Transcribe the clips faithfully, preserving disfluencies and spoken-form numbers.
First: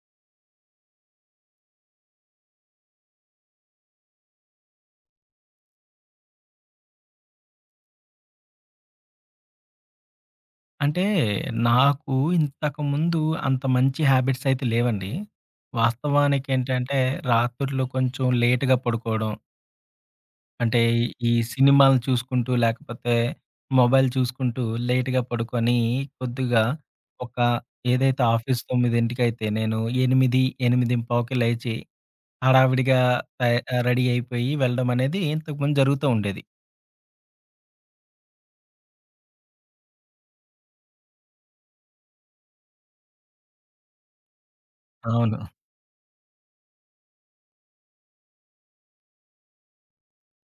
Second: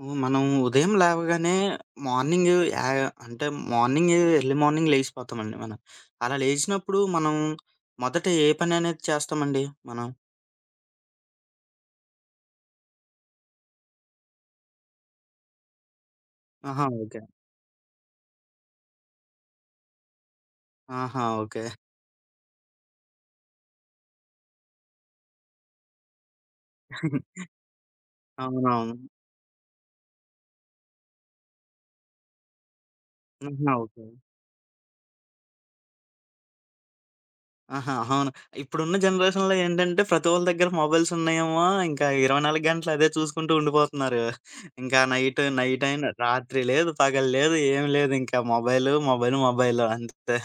హ్మ్. మనం ఉదయం లేవగానే మార్నింగ్ యా అంటే మార్నింగ్ ఎర్లీ మార్నింగ్ లెగిసిపోతామండి మనం. అలా లేచినప్పుడు మనం మొదట ఏ పననేది చేస్తామండి మనం? అంటే, నాకు ఇంతకుముందు అంత మంచి హ్యాబిట్స్ అయితే లేవండి. ఆహా! వాస్తవానికేంటంటే, ఓకే. రాత్రుళ్ళు కొంచెం లేట్‌గా పడుకోవడం. అంటే, ఆహా! ఈ ఓకే. సినిమాలు చూసుకుంటూ, లేకపోతే మొబైల్ చూసుకుంటూ లేట్‌గా పడుకొని, కొద్దిగా ఒక ఏదైతే ఆఫీస్ అవునవును. తొమ్మిదికి నేను ఎనిమిది, 8:15కి లేచి, హడావిడిగా తయా ఆహా! ఆహ్, ఓకే. రెడీ అయిపోయి వెళ్ళడం అనేది ఇంతకుముందు జరుగుతూ ఉండేది. ఆహా! అవును. ఇప్పుడున్న జనరేషన్‌లో ఏంటంటే ప్రతి ఒళ్ళ దగ్గర మొబైల్స్ ఉన్నాయేమో ఇంకా ఇరవై నాలుగు గంటలు అదే చూసుకుంటూ ఉండిపోతున్నారు. ఇంకా అవును, నైట్ నైట్ అయినా రాత్రి లేదు, పగలు లేదు, ఏమి లేదు ఇంకా మొబైలు, మొబైలు, మొబైలు అంతే.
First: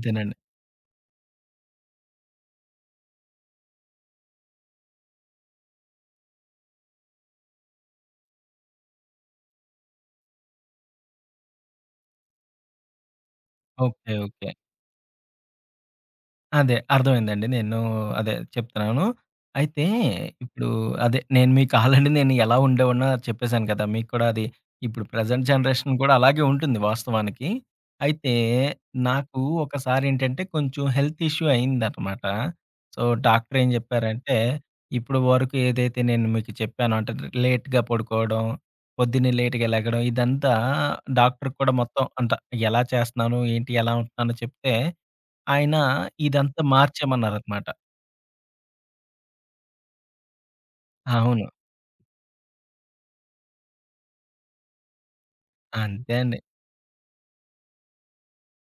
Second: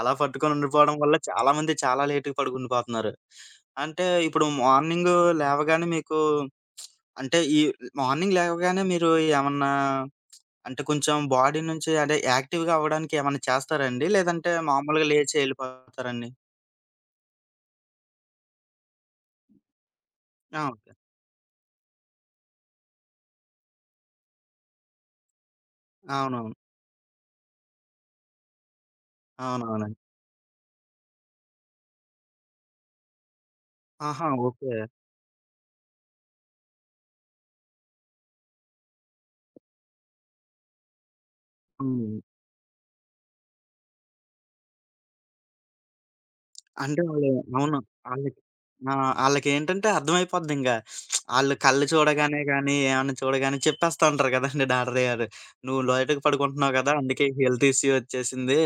అలా పట్టుకొని ఉండిపోవడం వల్ల చాలామంది చాలా లేట్‌గా పడుకుండిపోతున్నారు. అంటే ఇప్పుడు మార్నింగు లేవగానే మీకు అంటే ఈ మార్నింగ్ లేవగానే మీరు ఏమన్నా అంటే కొంచెం బాడీ నుంచి అదే యాక్టివ్‌గా అవ్వడానికి ఏమన్నా చేస్తారా అండి? Okay, okay. లేదంటే మామూలుగా లేచి ఎళ్ళిపోతారా అండి? అదే అర్థమైందండి. నేను అదే చెప్తున్నాను. అయితే ఆ! ఇప్పుడు ఓకే. అదే నేను మీకు ఆల్రెడీ నేను ఎలా ఉండేవాడినో చెప్పేసాను కదా! మీకు కూడా అది ఇప్పుడు ప్రెజెంట్ జనరేషన్ కూడా అలాగే అవునవును. ఉంటుంది వాస్తవానికి. అయితే నాకు అవునవునండి. ఒకసారేంటంటే కొంచెం హెల్త్ ఇష్యూ అయిందనమాట. సో, డాక్టర్ ఏం ఆహా! చెప్పారంటే, ఓకే. ఇప్పుడు వరకు ఏదైతే నేను మీకు చెప్పానో అంటే లేట్‌గా పడుకోవడం, పొద్దున్నే లేట్‌గా లెగడం ఇదంతా డాక్టర్‌కి కూడా మొత్తం హ్మ్. అంతా ఎలా చేస్తున్నాను, ఏంటి, ఎలా ఉంటున్నానో చెప్తే ఆయన ఇదంతా అంటే వాళ్ళు మార్చేయమన్నారనమాట. అవును. ఆళ్ళకి ఆ! ఆళ్ళకేంటంటే అర్థమైపోద్దింక. అవును, ఆళ్ళు కళ్ళు చూడగానే గానీ, ఏమన్నా చూడగానే చెప్పేస్తా ఉంటారు కదండీ డాక్టర్ గారు. "నువ్వు అంతే లోయటకి అండి. పడుకుంటున్నావు కదా! అందుకే హెల్త్ ఇష్యూ వచ్చేసింది.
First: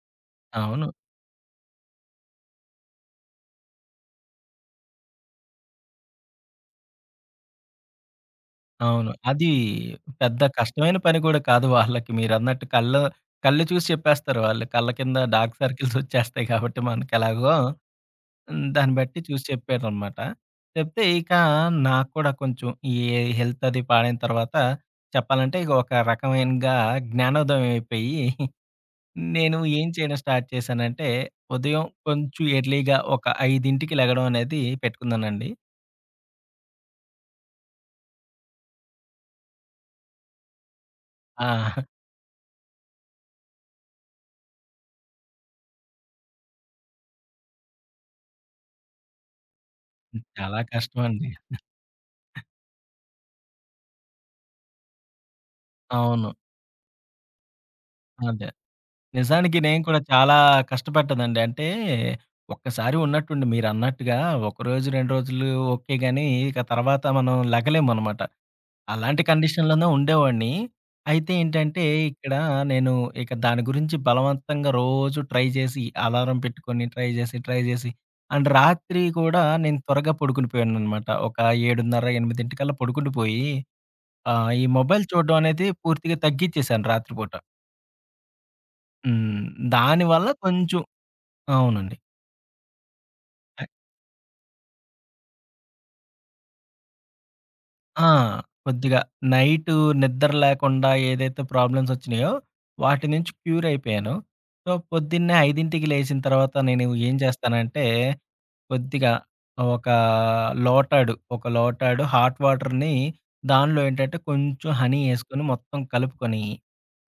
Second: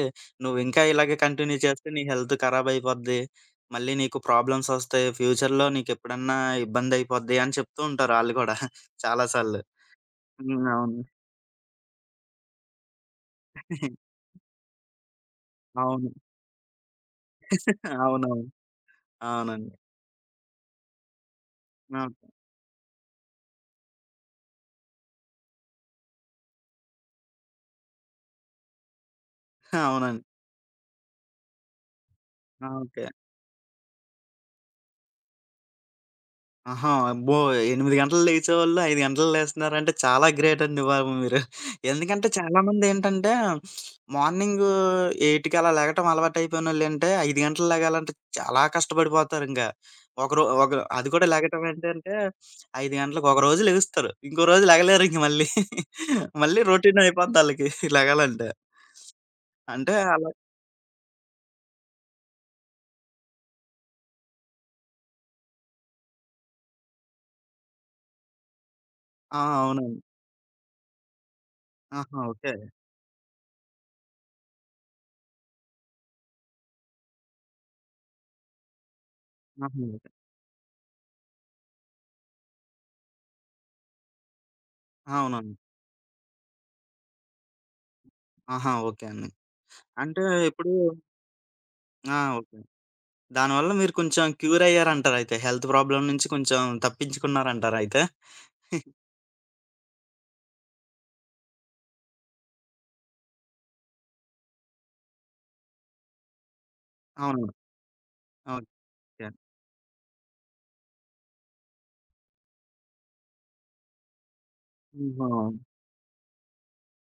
నువ్వింకా అవును, ఇలాగే కంటిన్యూ చేస్తే నీ హెల్త్ ఖరాబయిపోద్ది. మళ్ళీ నీకు ప్రాబ్లమ్స్ ఒస్తాయి. ఫ్యూచర్‌లో నీకెప్పుడన్నా ఇబ్బందయిపోద్ది" అని చెప్తూ ఉంటారు ఆళ్ళు గూడా అవును. చాలా అది సార్లు. పెద్ద హ్మ్. కష్టమైన అవును. పని కూడా కాదు వాళ్ళకి. మీరన్నట్టు కళ్ళు కళ్ళు చూసి చెప్పేస్తారు వాళ్ళు. కళ్ళ కింద డార్క్ సర్కిల్స్ అవును. వచ్చేస్తాయి కాబట్టి మనకెలాగో. అవునవును. హ్మ్, దాన్ని బట్టి చూసి అవునండి. చెప్పారనమాట. చెప్తే ఇక ఆ! నాకు కూడా కొంచెం ఈ హెల్త్ అది పాడైన తర్వాత చెప్పాలంటే ఇక ఒక రకమైనగా జ్ఞానోదయం అయిపోయి నేను ఏం చేయడం అవునండి. స్టార్ట్ చేశానంటే, ఉదయం కొంచెం ఆ! ఎర్లీగా ఓకే. ఒక ఐదుకి లెగడం అనేది పెట్టుకున్నానండి. ఆహా! అబ్బో! ఎనిమిది గంటలకు లేచేవాళ్ళు ఐదు గంటలకు లేస్తున్నారంటే చాలా గ్రేట్ అండి బాబు మీరు. ఆ! ఎందుకంటే చాలామందేంటంటే మార్నింగ్ ఎనిమిదికి అలా లెగటం అలవాటయిపోయినోళ్ళేంటే ఐదు గంటలకు లెగాలంటే చాలా కష్టపడిపోతారింక. ఒక రో చాలా ఒక అది కూడా కష్టమండి. లెగటం ఏంటంటే ఐదు గంటలకు ఒక రోజు లెగుస్తారు. ఇంకో రోజు లెగలేరింక మళ్ళీ. అవును, మళ్ళీ రొటీన్ అయిపోద్దళ్ళకి లెగాలంటే. అదే. నిజానికి నేను అంటే కూడా అలా చాలా కష్టపడ్డానండి. అంటే, ఒక్కసారి ఉన్నట్టుండి మీరన్నట్టుగా ఒకరోజు, రెండు రోజులు ఓకే గానీ, ఇక తర్వాత మనం లెగలేమనమాట. అలాంటి ఆ! కండిషన్‌లోనే అవునండి. ఉండేవాడిని. అయితే ఏంటంటే, ఆహా! ఇక్కడ ఓకే. నేను ఇక దాని గురించి బలవంతంగా రోజు ట్రై చేసి, అలారం పెట్టుకొని ట్రై చేసి, ట్రై చేసి అండ్ రాత్రి కూడా ఆహా! నేను ఓకే. త్వరగా పడుకుండిపోయాననమాట. ఒక ఏడున్నర, ఎనిమిది పడుకుండిపోయి ఆహ్, ఈ మొబైల్ చూడడం అవునవును. అనేది పూర్తిగా తగ్గిచ్చేశాను రాత్రిపూట. ఆహా! ఓకే అండి. హ్మ్, అంటే దానివల్ల ఇప్పుడు కొంచెం అవునండి. ఆ! ఓకే. దానివల్ల మీరు కొంచెం క్యూర్ అయ్యారంటారయితే. హెల్త్ ప్రాబ్లమ్ నుంచి కొంచెం తప్పించుకున్నారంటారయితే. ఆ! కొద్దిగా నైటు నిద్ర లేకుండా ఏదైతే ప్రాబ్లమ్స్ వచ్చినాయో, వాటి నుంచి క్యూర్ అయిపోయాను. సో, పొద్దున్నే ఐదుకి లేచిన తర్వాత నేను ఏం అవును. చేస్తానంటే, కొద్దిగా ఓకే. ఒక లోటాడు, ఒక లోటాడు హాట్ వాటర్‌ని దానిలో ఏంటంటే కొంచెం హనీ హుహు. ఏసుకొని మొత్తం కలుపుకొని,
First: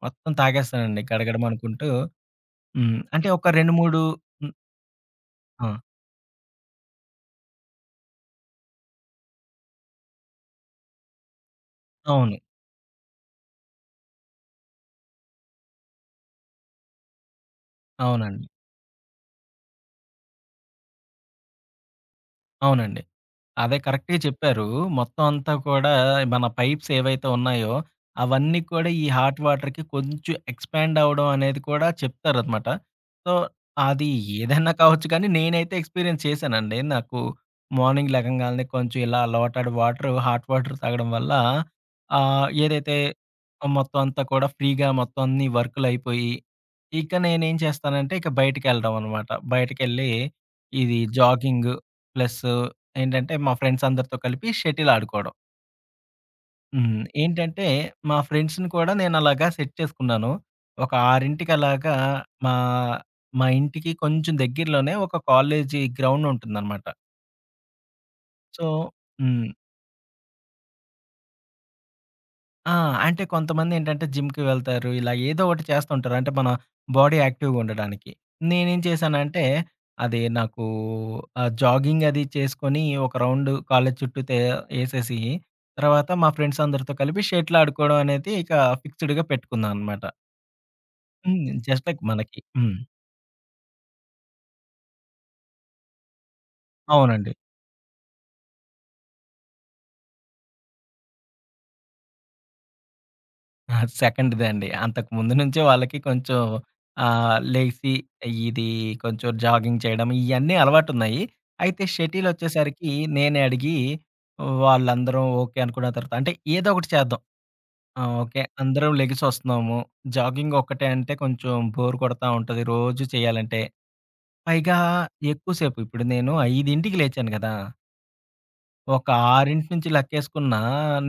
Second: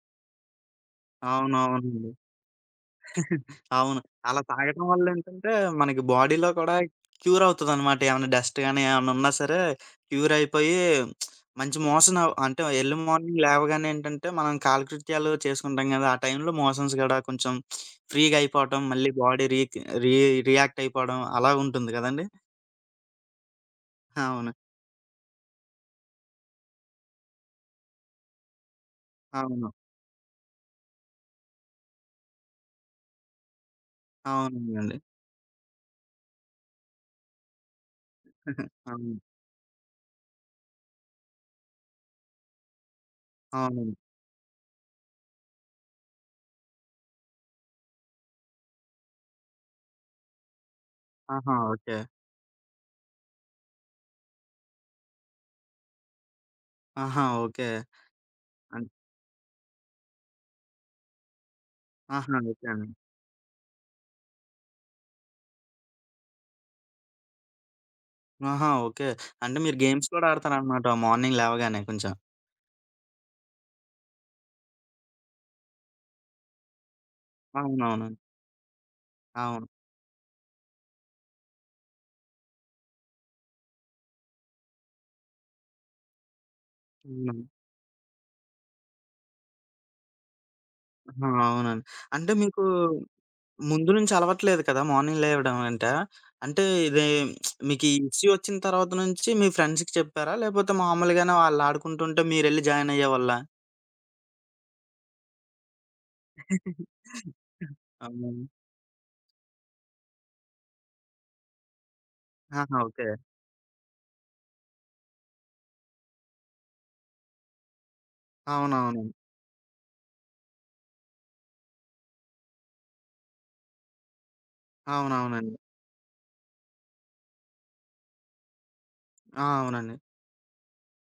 మొత్తం తాగేస్తానండి గడగడమనుకుంటూ. అవునవునండి. హ్మ్, అంటే ఒక రెండు, అవును. మూడు. అలా హ్మ్. తాగటం వల్లేంటంటే, ఆ! మనకి బాడీలో కూడా క్యూర్ అవుతదనమాట. ఏమన్నా డస్ట్ గాని, ఏమన్నా ఉన్నా సరే క్యూర్ అయిపోయి మంచి మోషన్ అవ్ అవును, అంటే ఎర్లీ మార్నింగ్ లేవగానే ఏంటంటే, మనం కాలకృత్యాలు చేసుకుంటాం గదా! ఆ టైంలో మోషన్స్ గూడా కొంచెం ఫ్రీగా అవునండి, అయిపోవటం, మళ్ళీ బాడీ రీక్ రీ రియాక్ట్ అయిపోవడం అలా ఉంటుంది గదండీ! అవునండి. అదే కరెక్ట్‌గా అవును. చెప్పారు. మొత్తం అంతా కూడా మన పైప్స్ ఏవైతే ఉన్నాయో, అవన్నీ కూడా ఈ హాట్ అవును. వాటర్‌కి కొంచెం ఎక్స్‌పాండ్ అవ్వడం అనేది కూడా చెప్తారనమాట. సో, అది ఏదైనా అవునండి. కావచ్చు కానీ నేనైతే ఎక్స్‌పీరియన్స్ చేశానండి. నాకు మార్నింగ్ లెగంగాల్నే కొంచెం అవును. ఇలా లోటాడు వాటర్ హాట్ వాటర్ తాగడం వల్ల ఆహ్, ఏదైతే అవునండి. మొత్తం అంతా కూడా ఫ్రీగా మొత్తం అన్ని వర్కులయిపోయి, ఇక నేనేం చేస్తానంటే ఇక బయటికెళ్ళడం అనమాట. బయటికెళ్ళి ఇది ఆహా! Jogging okay. ప్లస్ ఏంటంటే, మా ఫ్రెండ్స్ అందరితో కలిపి షటిల్ ఆడుకోవడం. హ్మ్, ఆహా! ఏంటంటే, ఓకే. మా ఫ్రెండ్స్‌ని అన్ కూడా నేనలాగా సెట్ చేసుకున్నాను. ఒక 6:00కి అలాగా ఆహా! మా ఓకే అండి. మా ఇంటికి కొంచెం దగ్గరలోనే ఒక కాలేజీ గ్రౌండ్ ఉంటుందనమాట. సో, ఆహా! ఓకే. హ్మ్. అంటే మీరు గేమ్స్ కూడా ఆడతారనమాట మార్నింగ్ లేవగానే కొంచెం. ఆ! అంటే కొంతమందేంటంటే జిమ్‌కి వెళ్తారు. ఇలా ఏదో ఒకటి చేస్తుంటారు. అంటే మన బాడీ యాక్టివ్‌గా అవునవును. ఉండడానికి. నేనేం చేశానంటే అవును. అది నాకు ఆహ్, జాగింగ్ అది చేసుకొని ఒక రౌండ్ కాలేజ్ చుట్టూ తే ఏసేసి తర్వాత మా ఫ్రెండ్స్ అందరితో కలిపి హ్మ్. షటిల్ ఆడుకోవడం అనేది ఇక ఫిక్స్‌డ్‌గా పెట్టుకున్నాననమాట. ఆహా! హ్మ్, అవునండి. జస్ట్ లైక్ అంటే మనకి. మీకు హ్మ్, ముందు నుంచి అలవాట్లేదు కదా! మార్నింగ్ లేవడం అంటే. అంటే ఇది అవునండి. మీకు ఈ ఇష్యూ వచ్చిన తర్వాత నుంచి మీ ఫ్రెండ్స్‌కి చెప్పారా? లేపోతే మామూలుగానే వాళ్ళు ఆడుకుంటుంటే మీరెళ్లి జాయిన్ అయ్యేవాళ్ళా? ఆ! సెకండ్‌దే అండి. అంతకు ముందు నుంచే వాళ్ళకి అవునా? కొంచెం ఆహ్, లెగిసి ఇది కొంచెం జాగింగ్ చేయడం ఇయన్నీ అలవాటున్నాయి. అయితే ఆహా! షటిలొచ్చేసరికి ఓకే. నేనే అడిగి వాళ్ళందరం ఓకే అనుకున్న తర్వాత అంటే ఏదో ఒకటి చేద్దాం. ఆ! ఓకే, అందరం అవునవును. లెగిసొస్తున్నాము. జాగింగ్ ఒక్కటే అంటే కొంచెం బోర్ కొడతా ఉంటది రోజు చేయాలంటే. పైగా ఎక్కువ అవునవునండి. సేపు ఇప్పుడు నేను ఐదుకి లేచాను గదా! ఒక ఆ! ఆరు నుంచి అవునండి. లెక్కేసుకున్నా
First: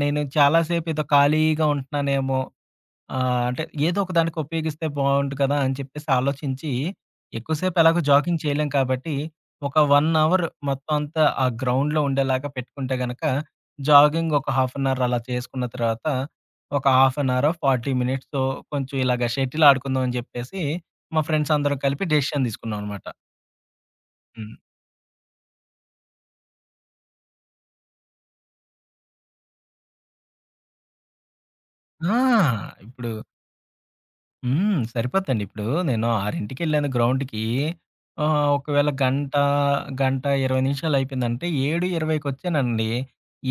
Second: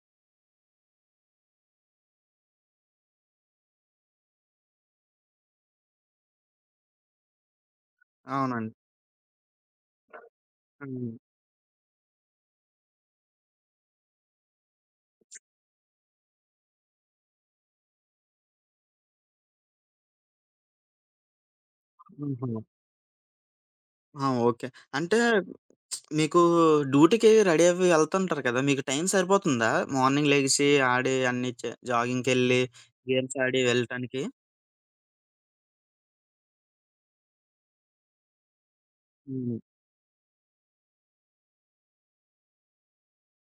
నేను చాలా సేపు ఏదో ఖాళీగా ఉంటున్నానేమో. ఆ! అంటే ఏదో ఒక దానికి ఉపయోగిస్తే బావుండు కదా! అని చెప్పేసి ఆలోచించి, ఎక్కువసేపు ఎలాగో జాగింగ్ చేయలేం అవునండి. కాబట్టి, ఒక 1 అవర్ మొత్తం హ్మ్. అంతా ఆ గ్రౌండ్‌లో ఉండేలాగా పెట్టుకుంటే గనక, జాగింగ్ ఒక హాఫ్ అన్ అవర్ అలా చేసుకున్న తర్వాత, ఒక హాఫ్ అన్ అవరో, నలభై మినిట్సో కొంచెం ఇలాగ షటిల్ ఆడుకుందాం అని చెప్పేసి, మా ఫ్రెండ్స్ అందరం కలిపి డెసిషన్ హుహు. తీసుకున్నాం అనమాట. ఆ! హ్మ్. ఓకే. అంటే మీకు డ్యూటీకి రెడీ అవ్వి ఎళ్తుంటారు కదా! మీకు టైం సరిపోతుందా? మార్నింగ్ లెగిసి ఆడి అన్ని చే ఆ! జాగింగ్‌కెళ్ళి, ఇప్పుడు గేమ్స్ ఆడి వెళ్ళటానికి? హ్మ్, సరిపోద్దండి. ఇప్పుడు నేను 6:00కెళ్ళాను గ్రౌండ్‌కి. ఆహ్, ఒకవేళ గంట, హ్మ్. గంట ఇరవై నిమిషాలు అయిపోయిందంటే 7:20కొచ్చానండి.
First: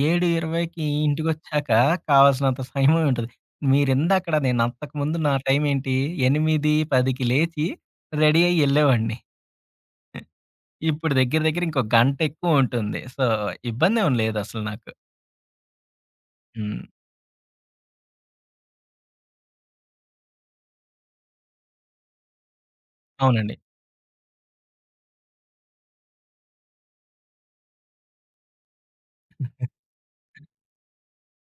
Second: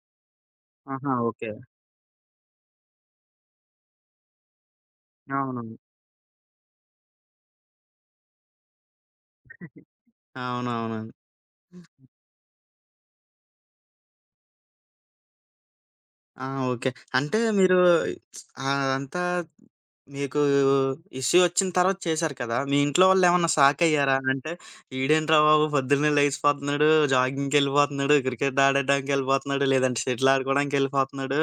7:20కి ఆహా! ఓకే. ఇంటికొచ్చాక కావాల్సినంత సమయం ఉంటది. మీరిందాకడ నేను అంతకుముందు నా అవును. టైమేంటి? ఎనిమిది, పదికి లేచి రెడీ అయ్యి ఎళ్ళేవాడిని. ఇప్పుడు అవునవునండి. దగ్గర దగ్గర ఇంకో గంట ఎక్కువ ఉంటుంది. సో, ఇబ్బందేం లేదసలు నాకు. ఆ! హ్మ్, ఓకే. అంటే మీరు అదంతా మీకు ఇష్యూ వచ్చిన తర్వాత చేశారు కదా! మీ ఇంట్లో వాళ్ళేమన్నా అవునండి, షాకయ్యారా? అంటే "ఈడేంట్రా బాబు పొద్దున్నే లేచిపోతున్నాడు, జాగింగ్‌కెళ్ళిపోతున్నాడు, క్రికెట్ ఆడడానికెళ్ళిపోతున్నాడు, లేదంటే షటిల్ ఆడుకోవడానికెళ్ళిపోతున్నాడు.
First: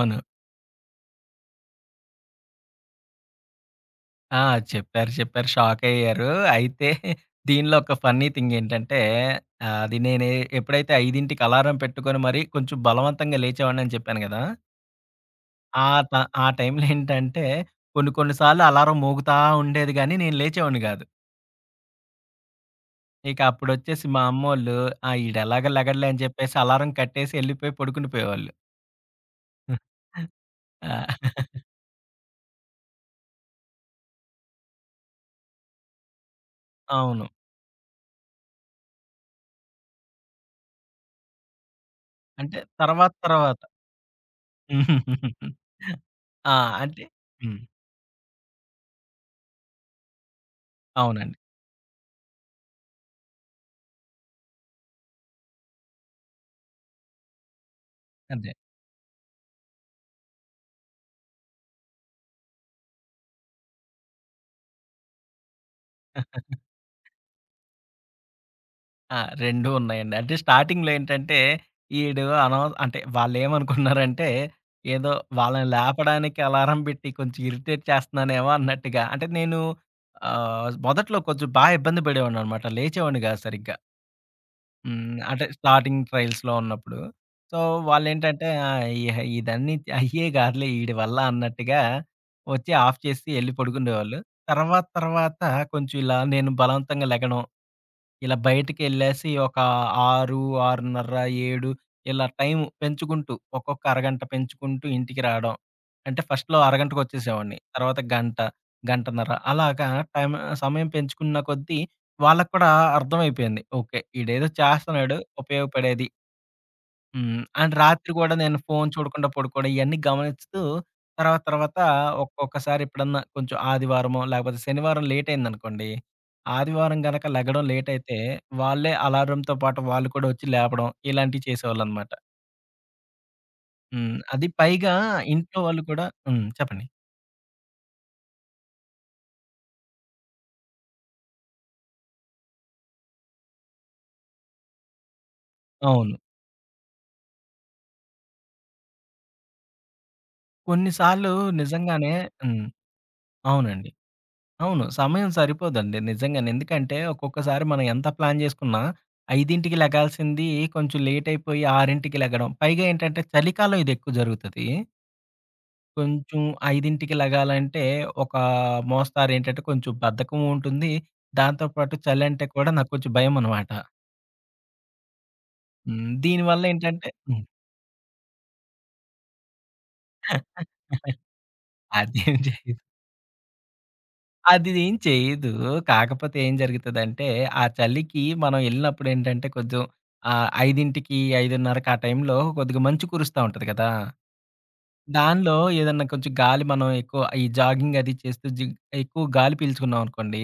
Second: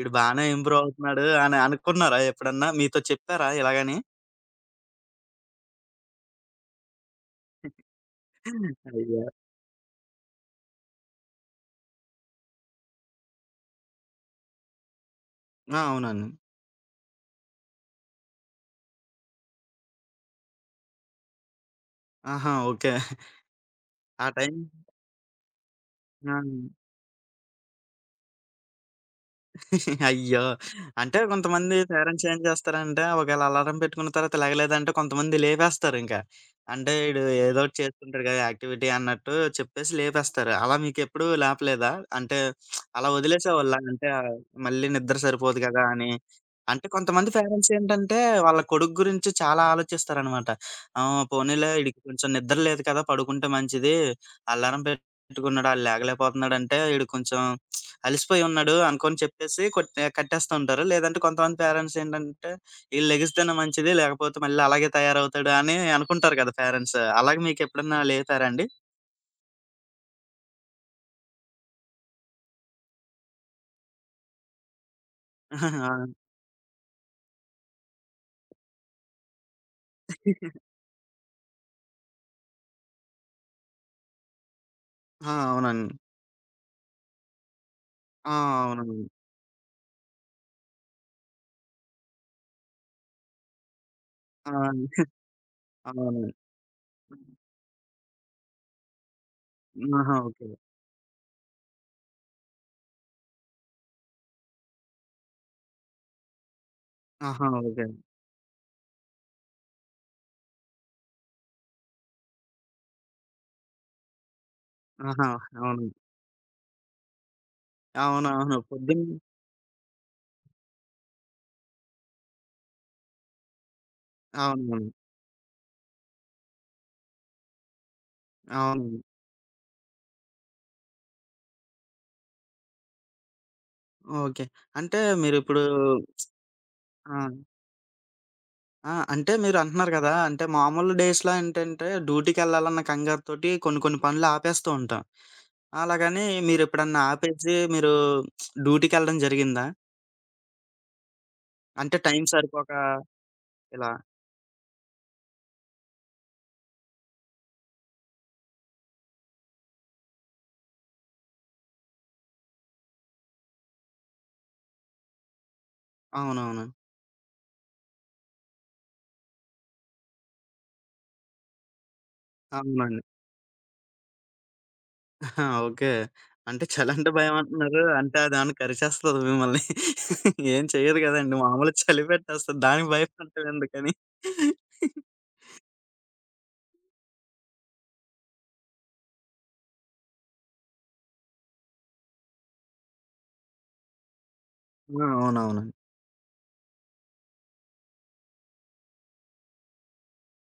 ఈడు బానే ఇంప్రూవ్ అవుతున్నాడు" అని అనుకున్నారా ఎప్పుడన్నా? మీతో చెప్పారా ఇలాగని? ఆ! చెప్పారు, చెప్పారు, షాకయ్యారు. అయితే దీనిలో ఒక ఫన్నీ థింగ్ ఏంటంటే, అయ్యో! ఆహ్, అది నేను ఎప్పుడైతే ఐదుకి అలారం పెట్టుకొని మరీ కొంచెం బలవంతంగా లేచేవాడినని చెప్పాను గదా! ఆ! ఆ ట అవునండి. ఆ టైంలో ఏంటంటే కొన్ని కొన్ని సార్లు అలారం మోగుతా ఉండేది గానీ, నేను లేచేవాడిని గాదు. ఆహా! ఓకే. ఇక అప్పుడొచ్చేసి మా ఆ టైం అమ్మోళ్ళు ఆ! ఈడెలాగో లెగడులే అని ఆ! చెప్పేసి అలారం కట్టేసి ఎళ్ళిపోయి పడుకుని పోయేవాళ్ళు. అయ్యో! ఆ! అంటే కొంతమంది పేరెంట్స్ ఏం చేస్తారంటే, ఒకవేళ అలారం పెట్టుకున్న తర్వాత లెగలేదంటే కొంతమంది లేపేస్తారింక. అంటే ఈడు అవును. ఏదో ఒకటి చేస్తుంటాడు కదా! యాక్టివిటీ అన్నట్టు చెప్పేసి లేపేస్తారు. అలా మీకెప్పుడూ లేపలేదా? అంటే అంటే అలా తర్వాత తర్వాత. వదిలేసేవాళ్ళా? అంటే ఆహ్, మళ్ళీ నిద్ర సరిపోదు కదా! అని. ఆ! అంటే అంటే కొంతమంది హ్మ్, పేరెంట్స్ ఏంటంటే, వాళ్ళ కొడుకు గురించి చాలా ఆలోచిస్తారనమాట. ఆహ్, అవునండి, పోనీలే ఈడికి కొంచెం నిద్ర లేదు కదా! పడుకుంటే మంచిది. అల్లారం పెట్టుకున్నాడు ఆడు లేగలేకపోతున్నాడంటే ఈడు కొంచెం అలసిపోయి అదే. ఉన్నాడు అనుకోని చెప్పేసి కొట్టే కట్టేస్తూ ఉంటారు. లేదంటే కొంతమంది పేరెంట్స్ ఏంటంటే, ఈళ్ళు లెగిస్తేనే మంచిది లేకపోతే మళ్ళీ అలాగే తయారవుతాడు అని అనుకుంటారు కదా పేరెంట్స్. అలాగే మీకెప్పుడన్నా లేపారా అండి? ఆ! రెండూ ఉన్నాయండి. అంటే స్టార్టింగ్‌లో ఏంటంటే, ఈడు అనవ అంటే వాళ్ళేమనుకున్నారంటే, ఏదో వాళ్ళని ఆ! లేపడానికి అలారం పెట్టి కొంచెం ఇరిటేట్ చేస్తున్నానేమో అన్నట్టుగా. అంటే నేను ఆహ్, మొదట్లో కొంచెం బా ఇబ్బంది పడేవాడిననమాట. లేచేవాడిని కాదు సరిగ్గా. హ్మ్, ఆ! అంటే అవునండి. స్టార్టింగ్ ట్రైల్స్‌లో ఉన్నప్పుడు. సో, ఆ! వాళ్ళేంటంటే ఆహ్, అవునండి. ఇహ ఇదన్నీ అయ్యే కాదులే ఈడి వల్ల అన్నట్టుగా వచ్చి ఆఫ్ చేసి ఎళ్లి పడుకునేవాళ్ళు. ఆ! తర్వాత తర్వాత కొంచెం ఇలా అవునండి. నేను బలవంతంగా లెగడం ఇలా బయటికెళ్ళేసి ఒక ఆహా! ఆరు, ఓకే. ఆరున్నర, ఏడు ఇలా టైం పెంచుకుంటూ ఒక్కొక్క అరగంట పెంచుకుంటూ ఇంటికి రావడం. అంటే ఫస్ట్‌లో ఆహా! అరగంటకొచ్చేసేవాడిని. ఓకే. తర్వాత గంట, గంటన్నర అలాగా టైం సమయం పెంచుకున్న కొద్దీ వాళ్ళకి కూడా అర్థమైపోయింది. ఓకే, ఈడేదో చేస్తన్నాడు ఆహా! అవునండి. ఉపయోగపడేది. హ్మ్, అండ్ రాత్రి గూడా అవునవును. నేను ఫోను పొద్దున్న చూడకుండా పడుకోవడం ఇయన్నీ గమనిస్తూ తర్వాత తర్వాత ఒక్కొక్కసారి ఎప్పుడన్నా కొంచెం ఆదివారమో, లేకపోతే అవునవును. శనివారం లేటయిందనుకోండి. ఆదివారం గనక లెగడం లేటయితే వాళ్ళే అవునండి. అలారంతో పాటు వాళ్ళు కూడా వచ్చి లేపడం ఇలాంటివి చేసేవాళ్ళనమాట. హ్మ్, ఓకే. అది పైగా అంటే ఇంట్లో మీరిప్పుడు వాళ్ళు కూడా. హ్మ్, చెప్పండి. ఆ! ఆ! అంటే మీరంటున్నారు గదా! అంటే మామూలు డేస్‌లో ఏంటంటే డ్యూటీకెళ్ళాలన్న కంగారుతోటి కొన్ని కొన్ని పనులు ఆపేస్తూ ఉంటాం. అవును. అలాగని మీరెప్పుడన్నా ఆపేసి మీరు డ్యూటీకెళ్ళడం జరిగిందా? కొన్ని సార్లు అంటే నిజంగానే. టైం హ్మ్, సరిపోక ఇలా. అవునండి. అవును, సమయం సరిపోదండి నిజంగానే. ఎందుకంటే ఒక్కొక్కసారి మనం ఎంత ప్లాన్ జేసుకున్నా ఐదుకి లెగాల్సింది కొంచెం లేట్ అయిపోయి ఆరుకి లెగడం. పైగా ఏంటంటే చలికాలం ఇది ఎక్కువ జరుగుతది. కొంచెం అవునవును. ఐదుకి లెగాలంటే ఒక మోస్తారు ఏంటంటే కొంచెం బద్ధకం ఉంటుంది. దాంతో పాటు చలంటే కూడా నాకు అవునండి. కొంచెం భయమనమాట. ఓకే. హ్మ్, అంటే దీనివల్ల ఏంటంటే చలంటే భయమంటున్నారు. అంటే అదేమన్నా కరిచేస్తదా మిమ్మల్ని? ఏం చెయ్యదు హ్మ్, గదండీ! మామూలుగా చలి అదేం పెట్టేస్తది. చేయదు, దానికి భయపడతారెందుకని? అది ఏం చేయదు. కాకపోతే ఏం జరుగుతదంటే, ఆ చలికి మనం ఎళ్ళినప్పుడు ఏంటంటే, కొంచెం ఆహ్, 5:00కి, 5:30కి ఆ టైంలో కొద్దిగా మంచు కురుస్తా ఉంటది కదా! ఆ! దానిలో అవునవునండి. ఏదన్నా కొంచెం గాలి మనం ఎక్కువ ఈ జాగింగ్ అది చేస్తూ జి ఎక్కువ గాలి పీల్చుకున్నామనుకోండి,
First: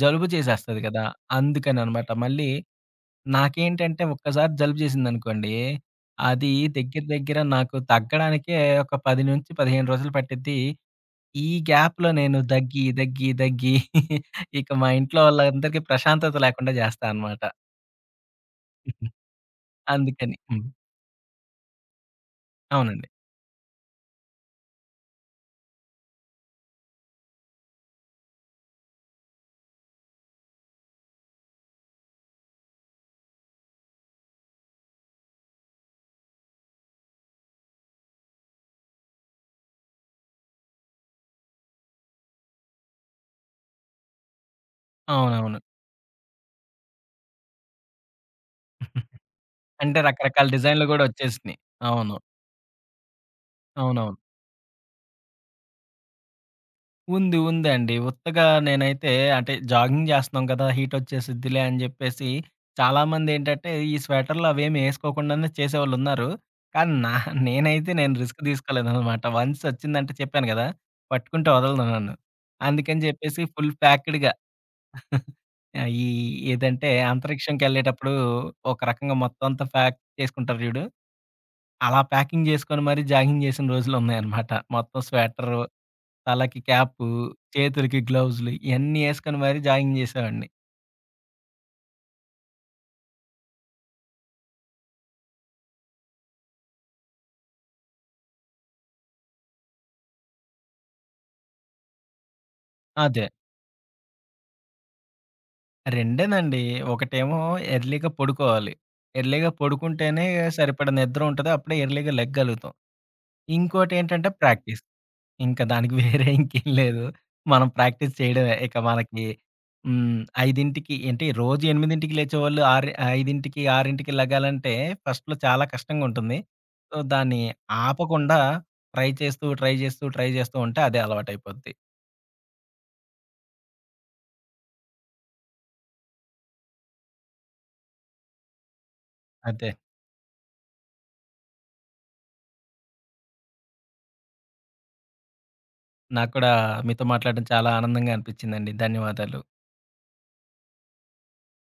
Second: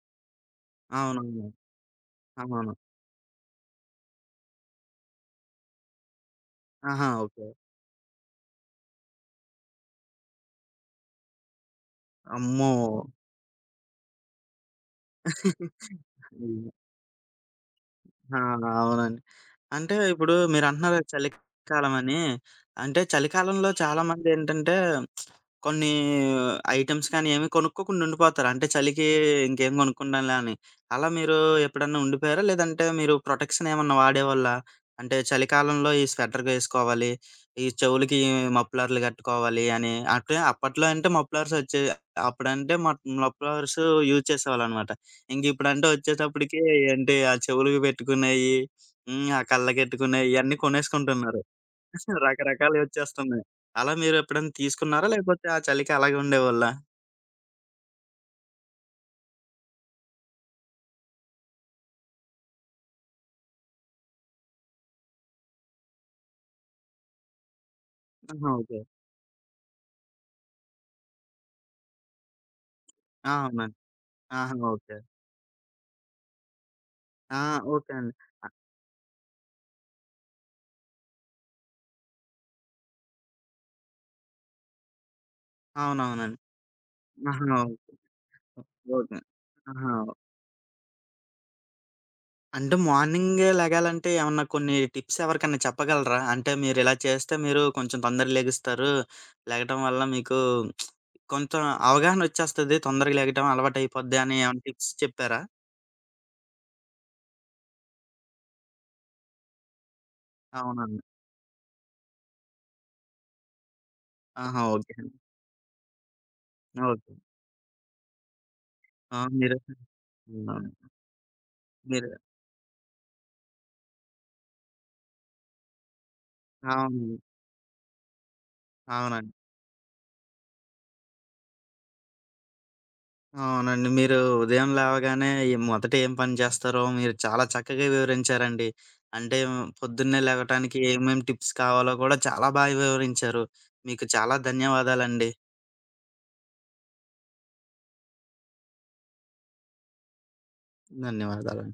జలుబు చేసేస్తది కదా! అవునవును. అందుకననమాట. మళ్ళీ అవును. నాకేంటంటే, ఒక్కసారి జలుబు చేసిందనుకోండి, అది దగ్గర ఆహా! దగ్గర ఓకే. నాకు తగ్గడానికే ఒక పది పదిహేను రోజులు పట్టిద్ది. ఈ గ్యాప్‌లో నేను అమ్మో! దగ్గి, దగ్గి, దగ్గి ఇక మా ఇంట్లో వాళ్ళందరికీ ప్రశాంతత హ్మ్. లేకుండా జేస్తా అనమాట. ఆ! అవునండి. అంటే ఇప్పుడు అందుకని. హ్మ్, మీరంటున్నారు కదా చలికాలమని. అంటే అవునండి, చలికాలంలో చాలామందేంటంటే కొన్ని ఐటెమ్స్ కానీ ఏమి కొనుక్కోకుండా ఉండిపోతారు. అంటే చలికి ఇంకేం కొనుక్కుండంలే అని. అలా మీరు ఎప్పుడన్నా ఉండిపోయారా? లేదంటే మీరు ప్రొటెక్షన్ ఏమన్నా వాడేవాళ్ళా? అంటే చలికాలంలో ఈ స్వెటర్‌గేసుకోవాలి, ఈ చెవులకి మఫ్లర్‌లు కట్టుకోవాలి అని. అంటే అప్పట్లో అంటే మఫ్లర్స్ వచ్చేవి. అప్పుడంటే మఫ్ మఫ్లర్స్ యూజ్ చేసేవాళ్ళనమాట. అవునవును. ఇంకిప్పుడంటే వచ్చేటప్పటికి ఏంటి ఆ చెవులకి పెట్టుకునేయి హ్మ్. ఆ అంటే కళ్ళకెట్టుకునేయి రకరకాల ఇయన్నీ డిజైన్‌లు గూడా కొనేసుకుంటున్నారు. ఒచ్చేసినియి. అవును, రకరకాలయొచ్చేస్తున్నాయి. అలా అవునవును. మీరెప్పుడైనా తీసుకున్నారా? లేకపోతే ఆ చలికి అలాగే ఉండేవాళ్ళా? ఉంది, ఉందండి. ఉత్తగా నేనైతే అంటే జాగింగ్ జేస్తున్నాం గదా! హీటొచ్చేసిద్దిలే అని జెప్పేసి చాలామందేంటంటే ఈ స్వెటర్‌లు అవేమి ఏసుకోకుండానే చేసేవాళ్ళున్నారు. కానీ నా నేనైతే నేను రిస్క్ ఆహా! ఓకే. దీసుకోలేదనమాట. వన్స్ ఒచ్చిందంటే చెప్పాను గదా! పట్టుకుంటే వదలను నన్ను. అందుకని ఆ! జెప్పేసి ఫుల్ అవునండి. ప్యాక్డ్‌గా. ఆహా! ఓకే. ఆ! ఈ ఏదంటే ఆ! ఓకే అండి. అంతరిక్షంకెళ్ళేటప్పుడు అ ఒక రకంగా మొత్తం అంతా ప్యాక్ చేసుకుంటారు జూడు. అలా ప్యాకింగ్ జేసుకొని మరి జాగింగ్ జేసిన రోజులున్నాయన్నమాట. మొత్తం స్వెటరు, అవునవునండి. తలకి క్యాపు, ఆహా! ఓకే. చేతులకి గ్లౌజులు ఇయన్నీ ఓకే. యేసుకొని మరి ఆహా! జాగింగ్ జేసేవాడిని. అంటే మార్నింగే లెగాలంటే ఏమన్నా కొన్ని టిప్స్ ఎవరికన్నా చెప్పగలరా? అంటే మీరిలా చేస్తే మీరు కొంచెం తొందరగా లెగుస్తారు. లెగటం వల్ల మీకు కొంత అవగాహనొచ్చేస్తది. తొందరగా అదే, లెగటం అలవాటయిపోద్ది అని ఏమన్నా టిప్స్ చెప్పారా? రెండేనండి. ఒకటేమో ఎర్లీగా పడుకోవాలి. ఎర్లీగా పడుకుంటేనే సరిపడా అవునండి. నిద్ర ఉంటది. అప్పుడే ఎర్లీగా లెగ్గలుగుతాం. ఇంకోటేంటంటే ఆహా! ప్రాక్టీస్. ఓకే. ఇంకా దానికి వేరే ఇంకేం లేదు. ఓకే. మనం ప్రాక్టీస్ చేయడమే. ఇక ఆ! మనకి మీరు హ్మ్, అవునవును. ఐదుకి అంటే రోజు మీరు ఎనిమిదికి లేచేవాళ్ళు ఆరు ఐదుకి, ఆరుకి లెగాలంటే ఫస్ట్‌లో చాలా కష్టంగా ఉంటుంది. సో, అవును. దాన్ని ఆపకుండా ట్రై అవునండి. చేస్తూ, ట్రై చేస్తూ, ట్రై చేస్తూ ఉంటే అదే అలవాటైపోద్ది. అవునండి. మీరు ఉదయం లేవగానే ఈ మొదట ఏం పని చేస్తారో మీరు చాలా చక్కగా వివరించారండి. అంటే అదే. పొద్దున్నే లెగటానికి ఏమేం టిప్స్ కావాలో కూడా చాలా బాగా వివరించారు. మీకు చాలా ధన్యవాదాలండి. నాకు కూడా మీతో మాట్లాడడం చాలా ఆనందంగా అనిపించిందండి. ధన్యవాదాలు. ధన్యవాదాలు.